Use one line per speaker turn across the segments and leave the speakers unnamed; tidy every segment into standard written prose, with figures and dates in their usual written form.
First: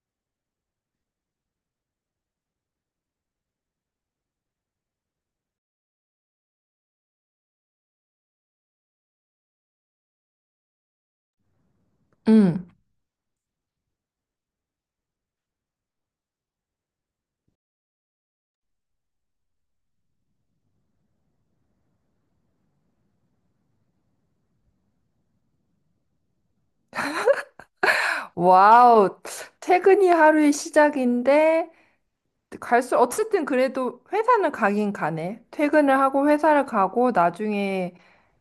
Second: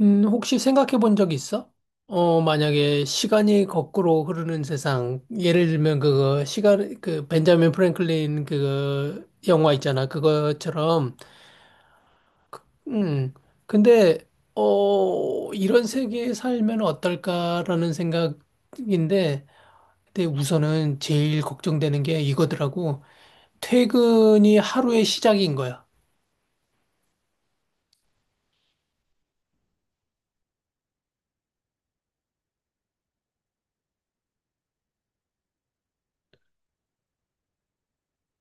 혹시 생각해 본 적 있어? 만약에 시간이 거꾸로 흐르는 세상, 예를 들면 그거, 시간, 그, 벤자민 프랭클린 그거, 영화 있잖아. 그거처럼,
응.
음, 근데, 이런 세계에 살면 어떨까라는 생각인데, 근데 우선은 제일 걱정되는 게 이거더라고. 퇴근이 하루의 시작인 거야.
와우. 퇴근이 하루의 시작인데, 어쨌든 그래도 회사는 가긴 가네. 퇴근을 하고 회사를 가고, 나중에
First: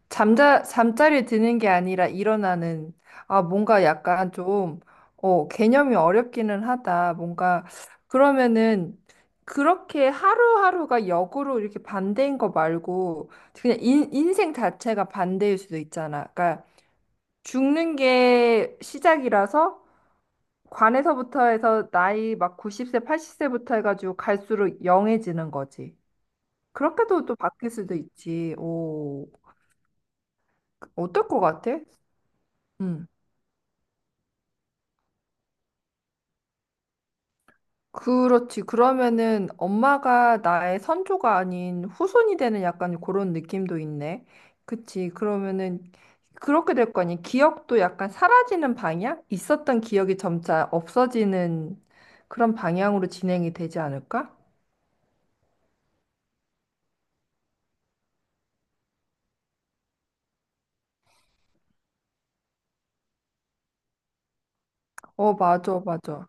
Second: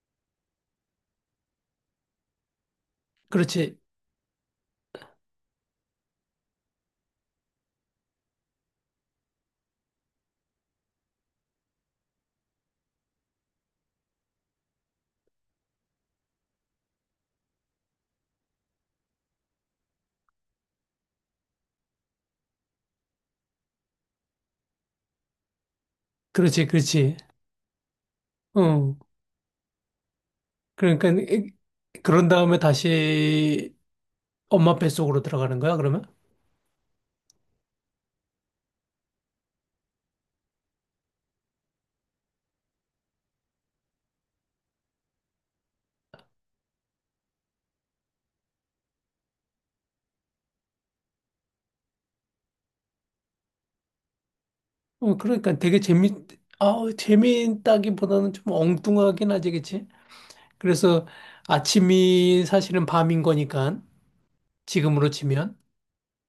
잠자리에 드는 게 아니라 일어나는, 아,
그렇지,
뭔가 약간 좀, 어, 개념이 어렵기는 하다. 뭔가, 그러면은, 그렇게 하루하루가 역으로 이렇게 반대인 거 말고, 그냥 인생 자체가 반대일 수도 있잖아. 그러니까, 죽는 게 시작이라서, 관에서부터 해서 나이 막 90세, 80세부터 해가지고 갈수록 영해지는 거지.
그렇지, 그렇지.
그렇게도 또 바뀔 수도 있지.
어,
오,
그러니까,
어떨 것 같아?
그런 다음에
음,
다시 엄마 뱃속으로 들어가는 거야, 그러면?
그렇지. 그러면은 엄마가 나의 선조가 아닌 후손이 되는 약간 그런 느낌도 있네. 그치. 그러면은 그렇게 될 거 아니. 기억도 약간 사라지는 방향? 있었던 기억이 점차 없어지는 그런 방향으로 진행이 되지 않을까?
그러니까 되게 재미있다기보다는 좀 엉뚱하긴 하지, 그치? 그래서 아침이 사실은 밤인 거니까, 지금으로
어,
치면.
맞아, 맞아.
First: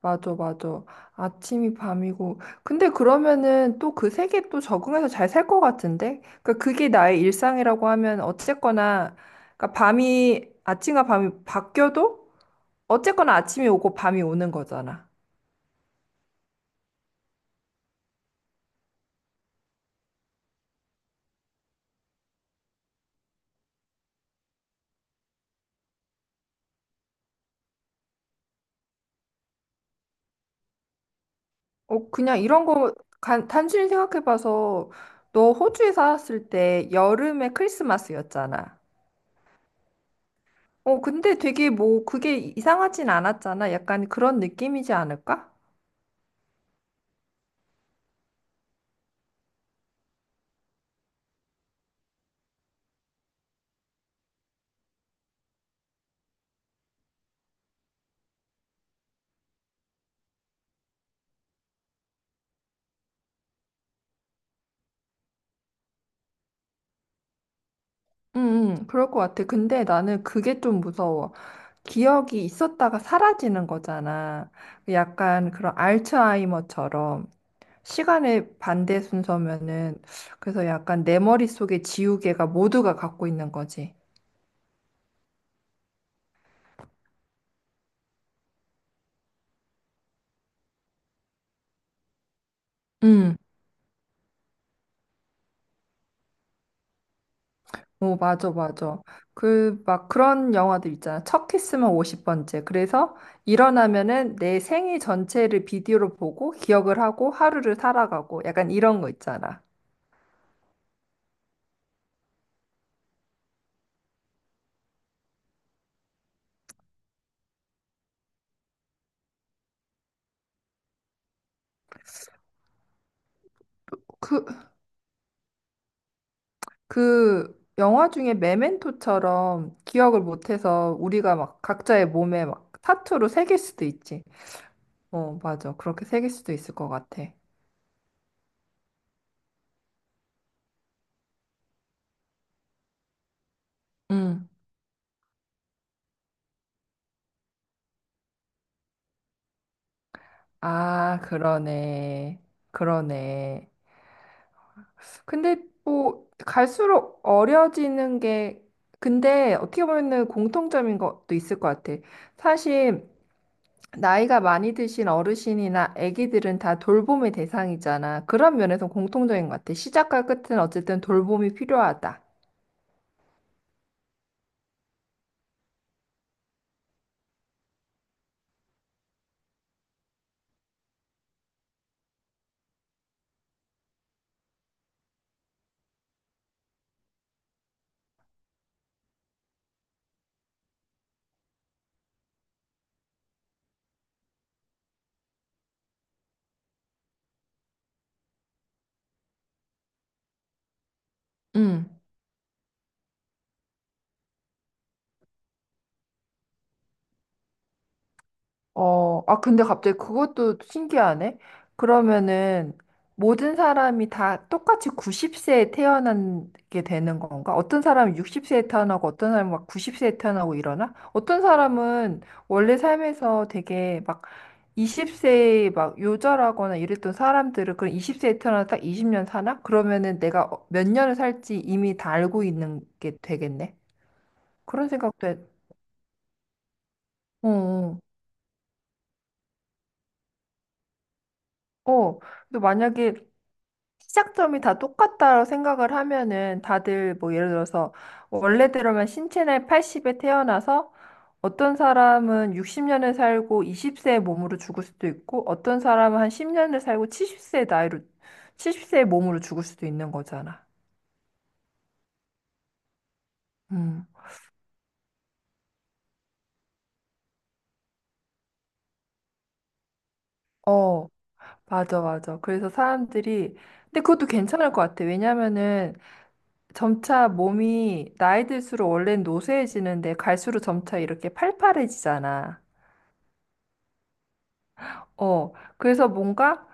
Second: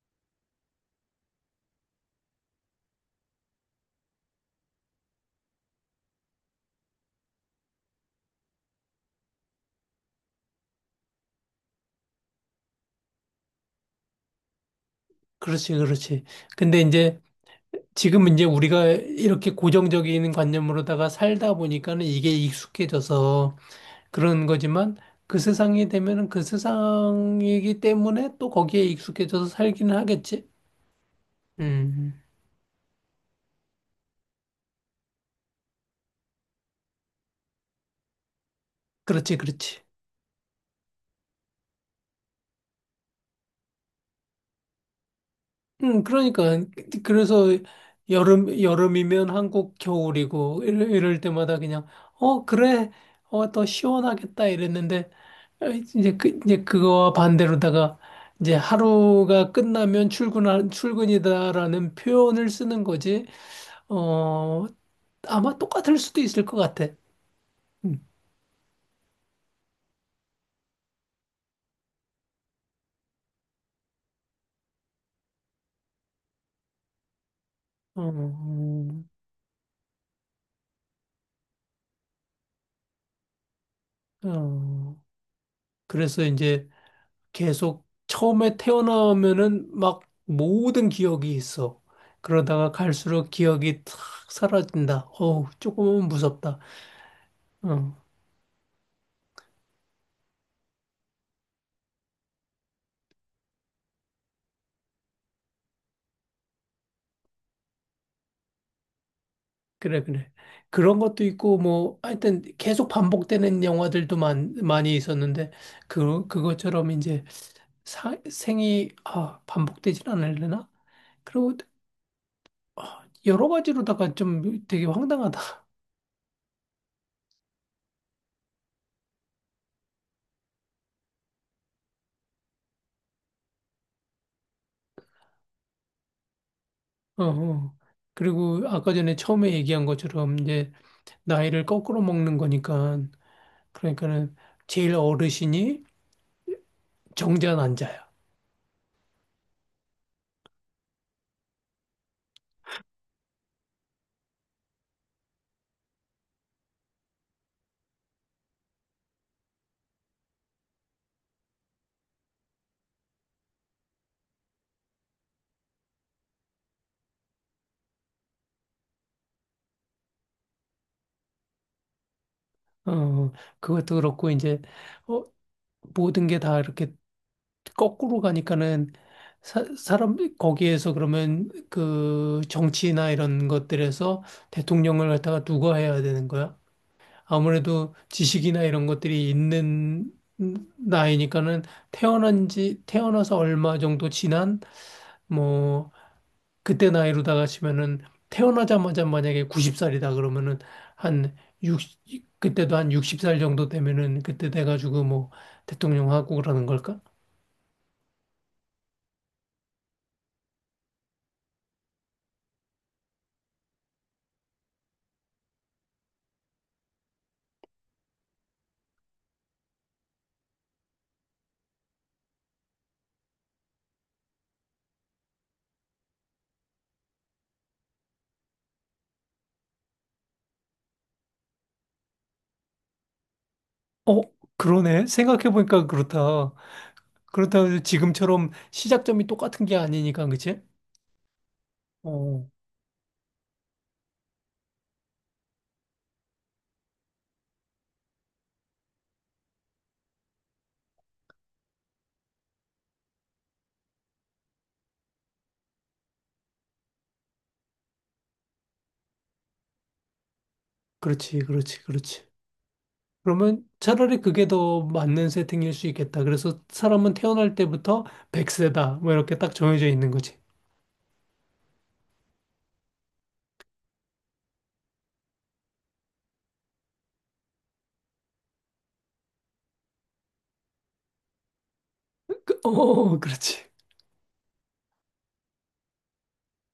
맞아, 맞아. 아침이 밤이고. 근데 그러면은 또 그 세계에 또 적응해서 잘 살 것 같은데? 그러니까 그게 나의 일상이라고 하면 어쨌거나, 그러니까 밤이, 아침과 밤이 바뀌어도 어쨌거나 아침이 오고 밤이 오는 거잖아.
그렇지, 그렇지. 근데 이제, 지금 이제 우리가 이렇게 고정적인 관념으로다가 살다 보니까는 이게 익숙해져서 그런 거지만, 그 세상이 되면은 그 세상이기 때문에 또 거기에 익숙해져서 살기는 하겠지?
어,
음,
그냥 이런 거 단순히 생각해봐서 너 호주에 살았을 때 여름에 크리스마스였잖아.
그렇지, 그렇지.
어, 근데 되게 뭐 그게 이상하진 않았잖아. 약간 그런 느낌이지 않을까?
그러니까 그래서 여름 여름이면 한국 겨울이고 이럴 때마다 그냥 어 그래 어 더 시원하겠다 이랬는데 이제 그 이제 그거와 반대로다가 이제 하루가 끝나면 출근 출근이다라는 표현을 쓰는 거지 어 아마 똑같을 수도 있을 것 같아. 음.
응, 응, 그럴 것 같아. 근데 나는 그게 좀 무서워. 기억이 있었다가 사라지는 거잖아. 약간 그런 알츠하이머처럼
어,
시간의 반대 순서면은 그래서 약간 내 머릿속에 지우개가 모두가 갖고 있는 거지.
어, 그래서 이제 계속 처음에 태어나면은 막 모든 기억이 있어. 그러다가 갈수록
응.
기억이 탁 사라진다. 어우, 조금은 무섭다. 어,
오, 맞아, 맞아. 그, 막 그런 영화들 있잖아. 첫 키스만 50번째. 그래서 일어나면은 내 생애 전체를 비디오로 보고 기억을 하고 하루를 살아가고 약간 이런 거 있잖아.
그래, 그래. 그런 것도 있고, 뭐, 하여튼 계속 반복되는 영화들도 많이 있었는데, 그것처럼 이제 생이, 반복되진 않으려나? 그리고 여러 가지로다가
그,
좀 되게 황당하다.
그 영화 중에 메멘토처럼 기억을 못해서 우리가 막 각자의 몸에 막 타투로 새길 수도 있지. 어, 맞아. 그렇게 새길 수도 있을 것 같아.
어, 어. 그리고 아까 전에 처음에 얘기한 것처럼 이제 나이를 거꾸로 먹는 거니까 그러니까는
응.
제일 어르신이 정전환자야.
아, 그러네. 그러네. 근데 뭐 갈수록 어려지는 게 근데 어떻게 보면은 공통점인 것도 있을 것 같아. 사실 나이가 많이 드신 어르신이나 아기들은 다 돌봄의 대상이잖아. 그런 면에서 공통적인 것 같아. 시작과 끝은 어쨌든 돌봄이 필요하다.
어, 그것도 그렇고 이제 어, 모든 게 다 이렇게 거꾸로 가니까는 사람 거기에서 그러면 그 정치나 이런 것들에서 대통령을 갖다가 누가 해야 되는 거야? 아무래도 지식이나 이런 것들이 있는 나이니까는 태어난 지 태어나서 얼마 정도 지난 뭐 그때 나이로다가 치면은 태어나자마자 만약에 90살이다 그러면은 한
응.
60, 그때도 한 60살 정도 되면은 그때 돼가지고 뭐 대통령 하고 그러는 걸까?
어, 아, 근데 갑자기 그것도 신기하네. 그러면은 모든 사람이 다 똑같이 90세에 태어나게 되는 건가? 어떤 사람은 60세에 태어나고 어떤 사람은 막 90세에 태어나고 이러나? 어떤 사람은 원래 삶에서 되게 막 20세에 막 요절하거나 이랬던 사람들은 그럼 20세에 태어나서 딱 20년 사나? 그러면은 내가 몇 년을 살지 이미 다 알고 있는 게 되겠네.
어,
그런
그러네.
생각도 해.
생각해보니까 그렇다.
어,
그렇다고 해서
어.
지금처럼 시작점이 똑같은 게 아니니까, 그치?
어.
어,
근데 만약에 시작점이 다 똑같다고 생각을 하면은 다들 뭐 예를 들어서 원래대로면 신체 나이 80에 태어나서 어떤 사람은 60년을 살고 20세의 몸으로 죽을 수도 있고 어떤 사람은 한 10년을 살고 70세의 나이로 70세의 몸으로 죽을 수도 있는 거잖아.
그렇지, 그렇지, 그렇지. 그러면
음.
차라리 그게 더 맞는 세팅일 수 있겠다. 그래서 사람은 태어날 때부터 100세다. 뭐 이렇게 딱 정해져 있는 거지.
어, 맞아, 맞아. 그래서 사람들이 근데 그것도 괜찮을 것 같아. 왜냐면은 점차 몸이 나이 들수록 원래는 노쇠해지는데 갈수록 점차 이렇게 팔팔해지잖아.
그렇지.
어, 그래서 뭔가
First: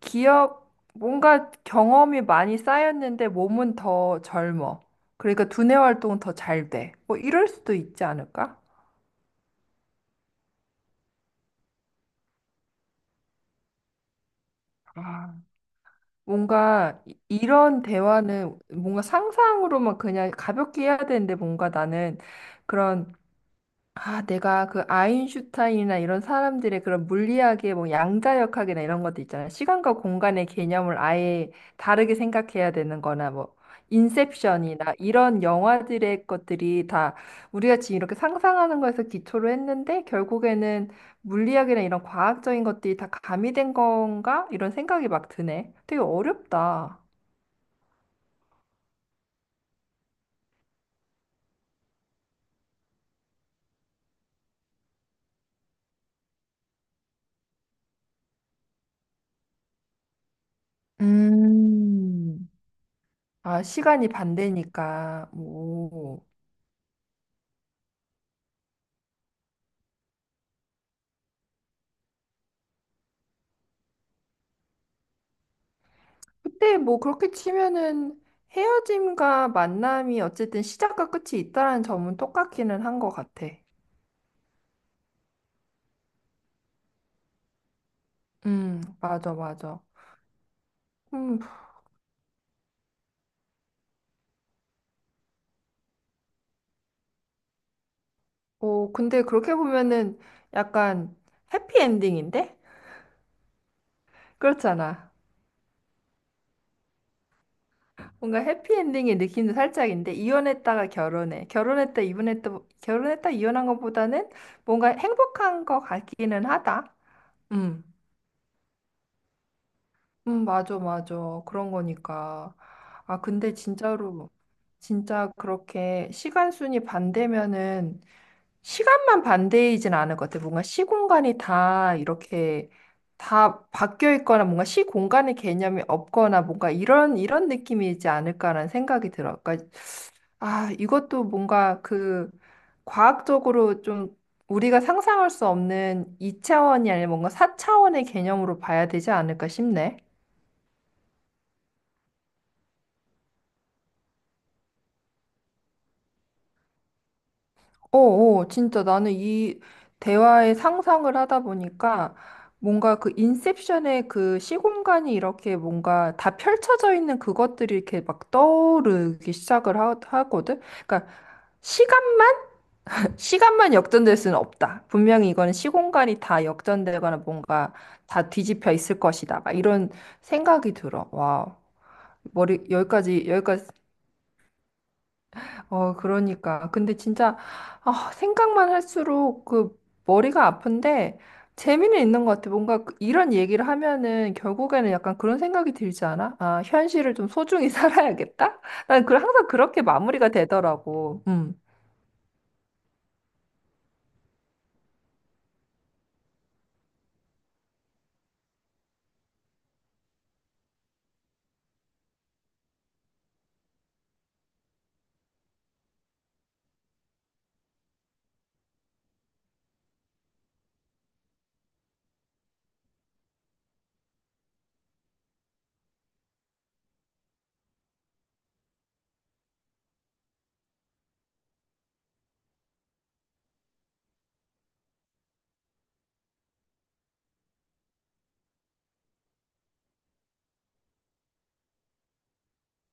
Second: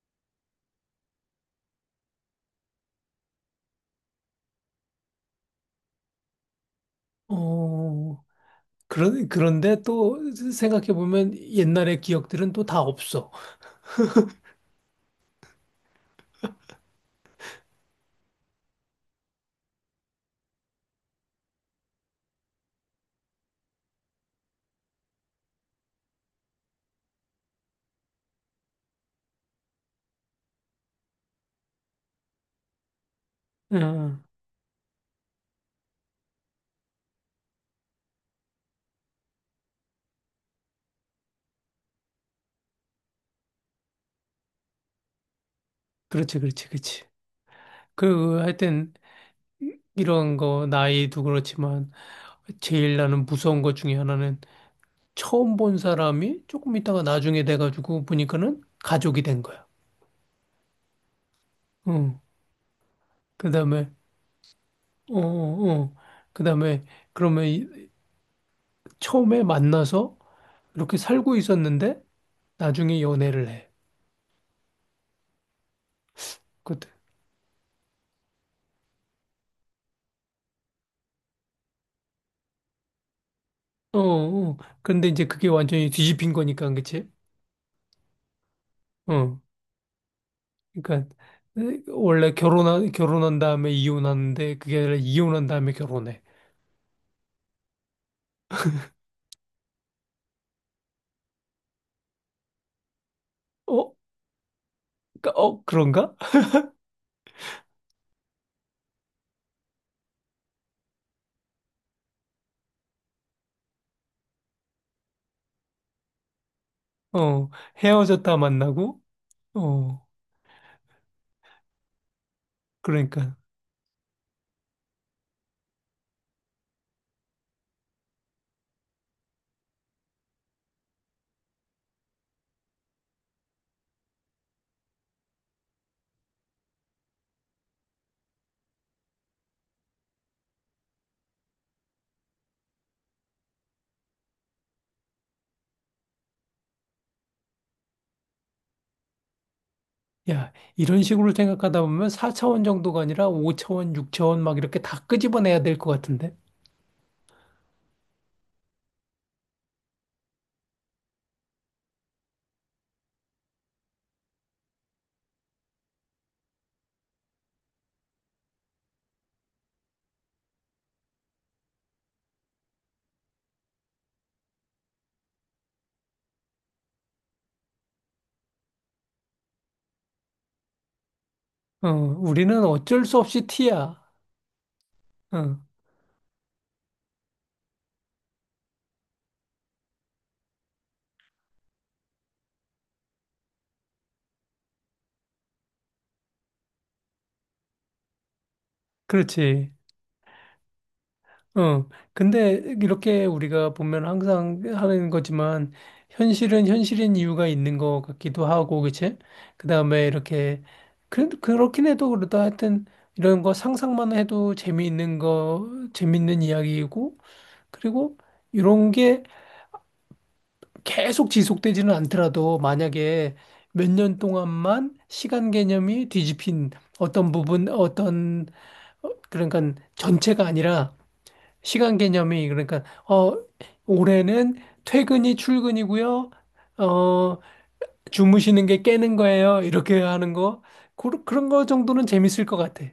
기억, 뭔가 경험이 많이 쌓였는데 몸은 더 젊어. 그러니까 두뇌 활동은 더 잘 돼. 뭐 이럴 수도 있지
어.
않을까?
그런데 또 생각해 보면 옛날의 기억들은 또 다 없어.
아, 뭔가 이런 대화는 뭔가 상상으로만 그냥 가볍게 해야 되는데 뭔가 나는 그런 아, 내가 그 아인슈타인이나 이런 사람들의 그런 물리학의 뭐 양자역학이나 이런 것도 있잖아. 시간과 공간의 개념을 아예 다르게 생각해야 되는 거나 뭐
응,
인셉션이나 이런 영화들의 것들이 다 우리가 지금 이렇게 상상하는 거에서 기초로 했는데 결국에는 물리학이나 이런 과학적인 것들이 다 가미된 건가? 이런 생각이 막 드네. 되게
그렇지, 그렇지,
어렵다.
그렇지. 하여튼, 이런 거, 나이도 그렇지만, 제일 나는 무서운 것 중에 하나는 처음 본 사람이 조금 있다가 나중에 돼가지고 보니까는 가족이 된 거야. 응.
음,
그
아,
다음에,
시간이
어,
반대니까.
어, 어.
오.
그 다음에, 그러면 처음에 만나서 이렇게 살고 있었는데, 나중에 연애를 해. 그
그때
것
뭐 그렇게 치면은 헤어짐과 만남이 어쨌든 시작과 끝이 있다라는 점은 똑같기는 한 것 같아.
어, 어. 근데 이제 그게 완전히 뒤집힌 거니까, 그치?
맞아,
어,
맞아.
그러니까
음,
원래 결혼한 결혼한 다음에 이혼하는데 그게 아니라 이혼한 다음에 결혼해.
어, 근데 그렇게 보면은 약간 해피엔딩인데?
어,
그렇잖아.
그런가?
뭔가 해피엔딩의 느낌도 살짝인데, 이혼했다가 결혼해. 결혼했다, 이혼했다, 결혼했다, 이혼한 것보다는 뭔가 행복한 것 같기는 하다.
어,
음.
헤어졌다 만나고. 어,
맞아, 맞아. 그런 거니까. 아,
그러니까
근데 진짜로, 진짜 그렇게 시간순이 반대면은, 시간만 반대이진 않을 것 같아. 뭔가 시공간이 다 이렇게 다 바뀌어 있거나 뭔가 시공간의 개념이 없거나 뭔가 이런, 이런 느낌이지 않을까라는 생각이 들어. 그러니까, 아, 이것도 뭔가 그 과학적으로 좀 우리가 상상할 수 없는 이차원이 아니라 뭔가 사차원의 개념으로 봐야 되지 않을까 싶네.
야 이런 식으로 생각하다 보면 4차원 정도가 아니라 5차원, 6차원 막 이렇게 다 끄집어내야 될 것 같은데.
어, 어, 진짜 나는 이 대화의 상상을 하다 보니까 뭔가 그 인셉션의 그 시공간이 이렇게 뭔가 다 펼쳐져 있는 그것들이 이렇게 막 떠오르기 시작을 하거든. 그러니까 시간만 시간만 역전될 수는 없다. 분명히 이거는 시공간이 다 역전되거나 뭔가 다 뒤집혀 있을 것이다. 막 이런 생각이 들어. 와, 머리
우리는 어쩔 수
여기까지
없이
여기까지
T야. 어,
어, 그러니까. 근데 진짜, 아, 생각만 할수록 그 머리가 아픈데 재미는 있는 것 같아. 뭔가 이런 얘기를 하면은 결국에는 약간 그런 생각이 들지 않아? 아, 현실을 좀 소중히 살아야겠다? 난 그, 항상
그렇지.
그렇게 마무리가 되더라고. 음.
어, 근데 이렇게 우리가 보면 항상 하는 거지만 현실은 현실인 이유가 있는 것 같기도 하고, 그치? 그다음에 이렇게 그렇긴 해도 그렇다 하여튼 이런 거 상상만 해도 재미있는 거 재밌는 이야기이고 그리고 이런 게 계속 지속되지는 않더라도 만약에 몇 년 동안만 시간 개념이 뒤집힌 어떤 부분 어떤 그러니까 전체가 아니라 시간 개념이 그러니까 어 올해는 퇴근이 출근이고요. 어 주무시는 게 깨는 거예요. 이렇게 하는 거 그, 런거 정도는 재밌을 것 같아.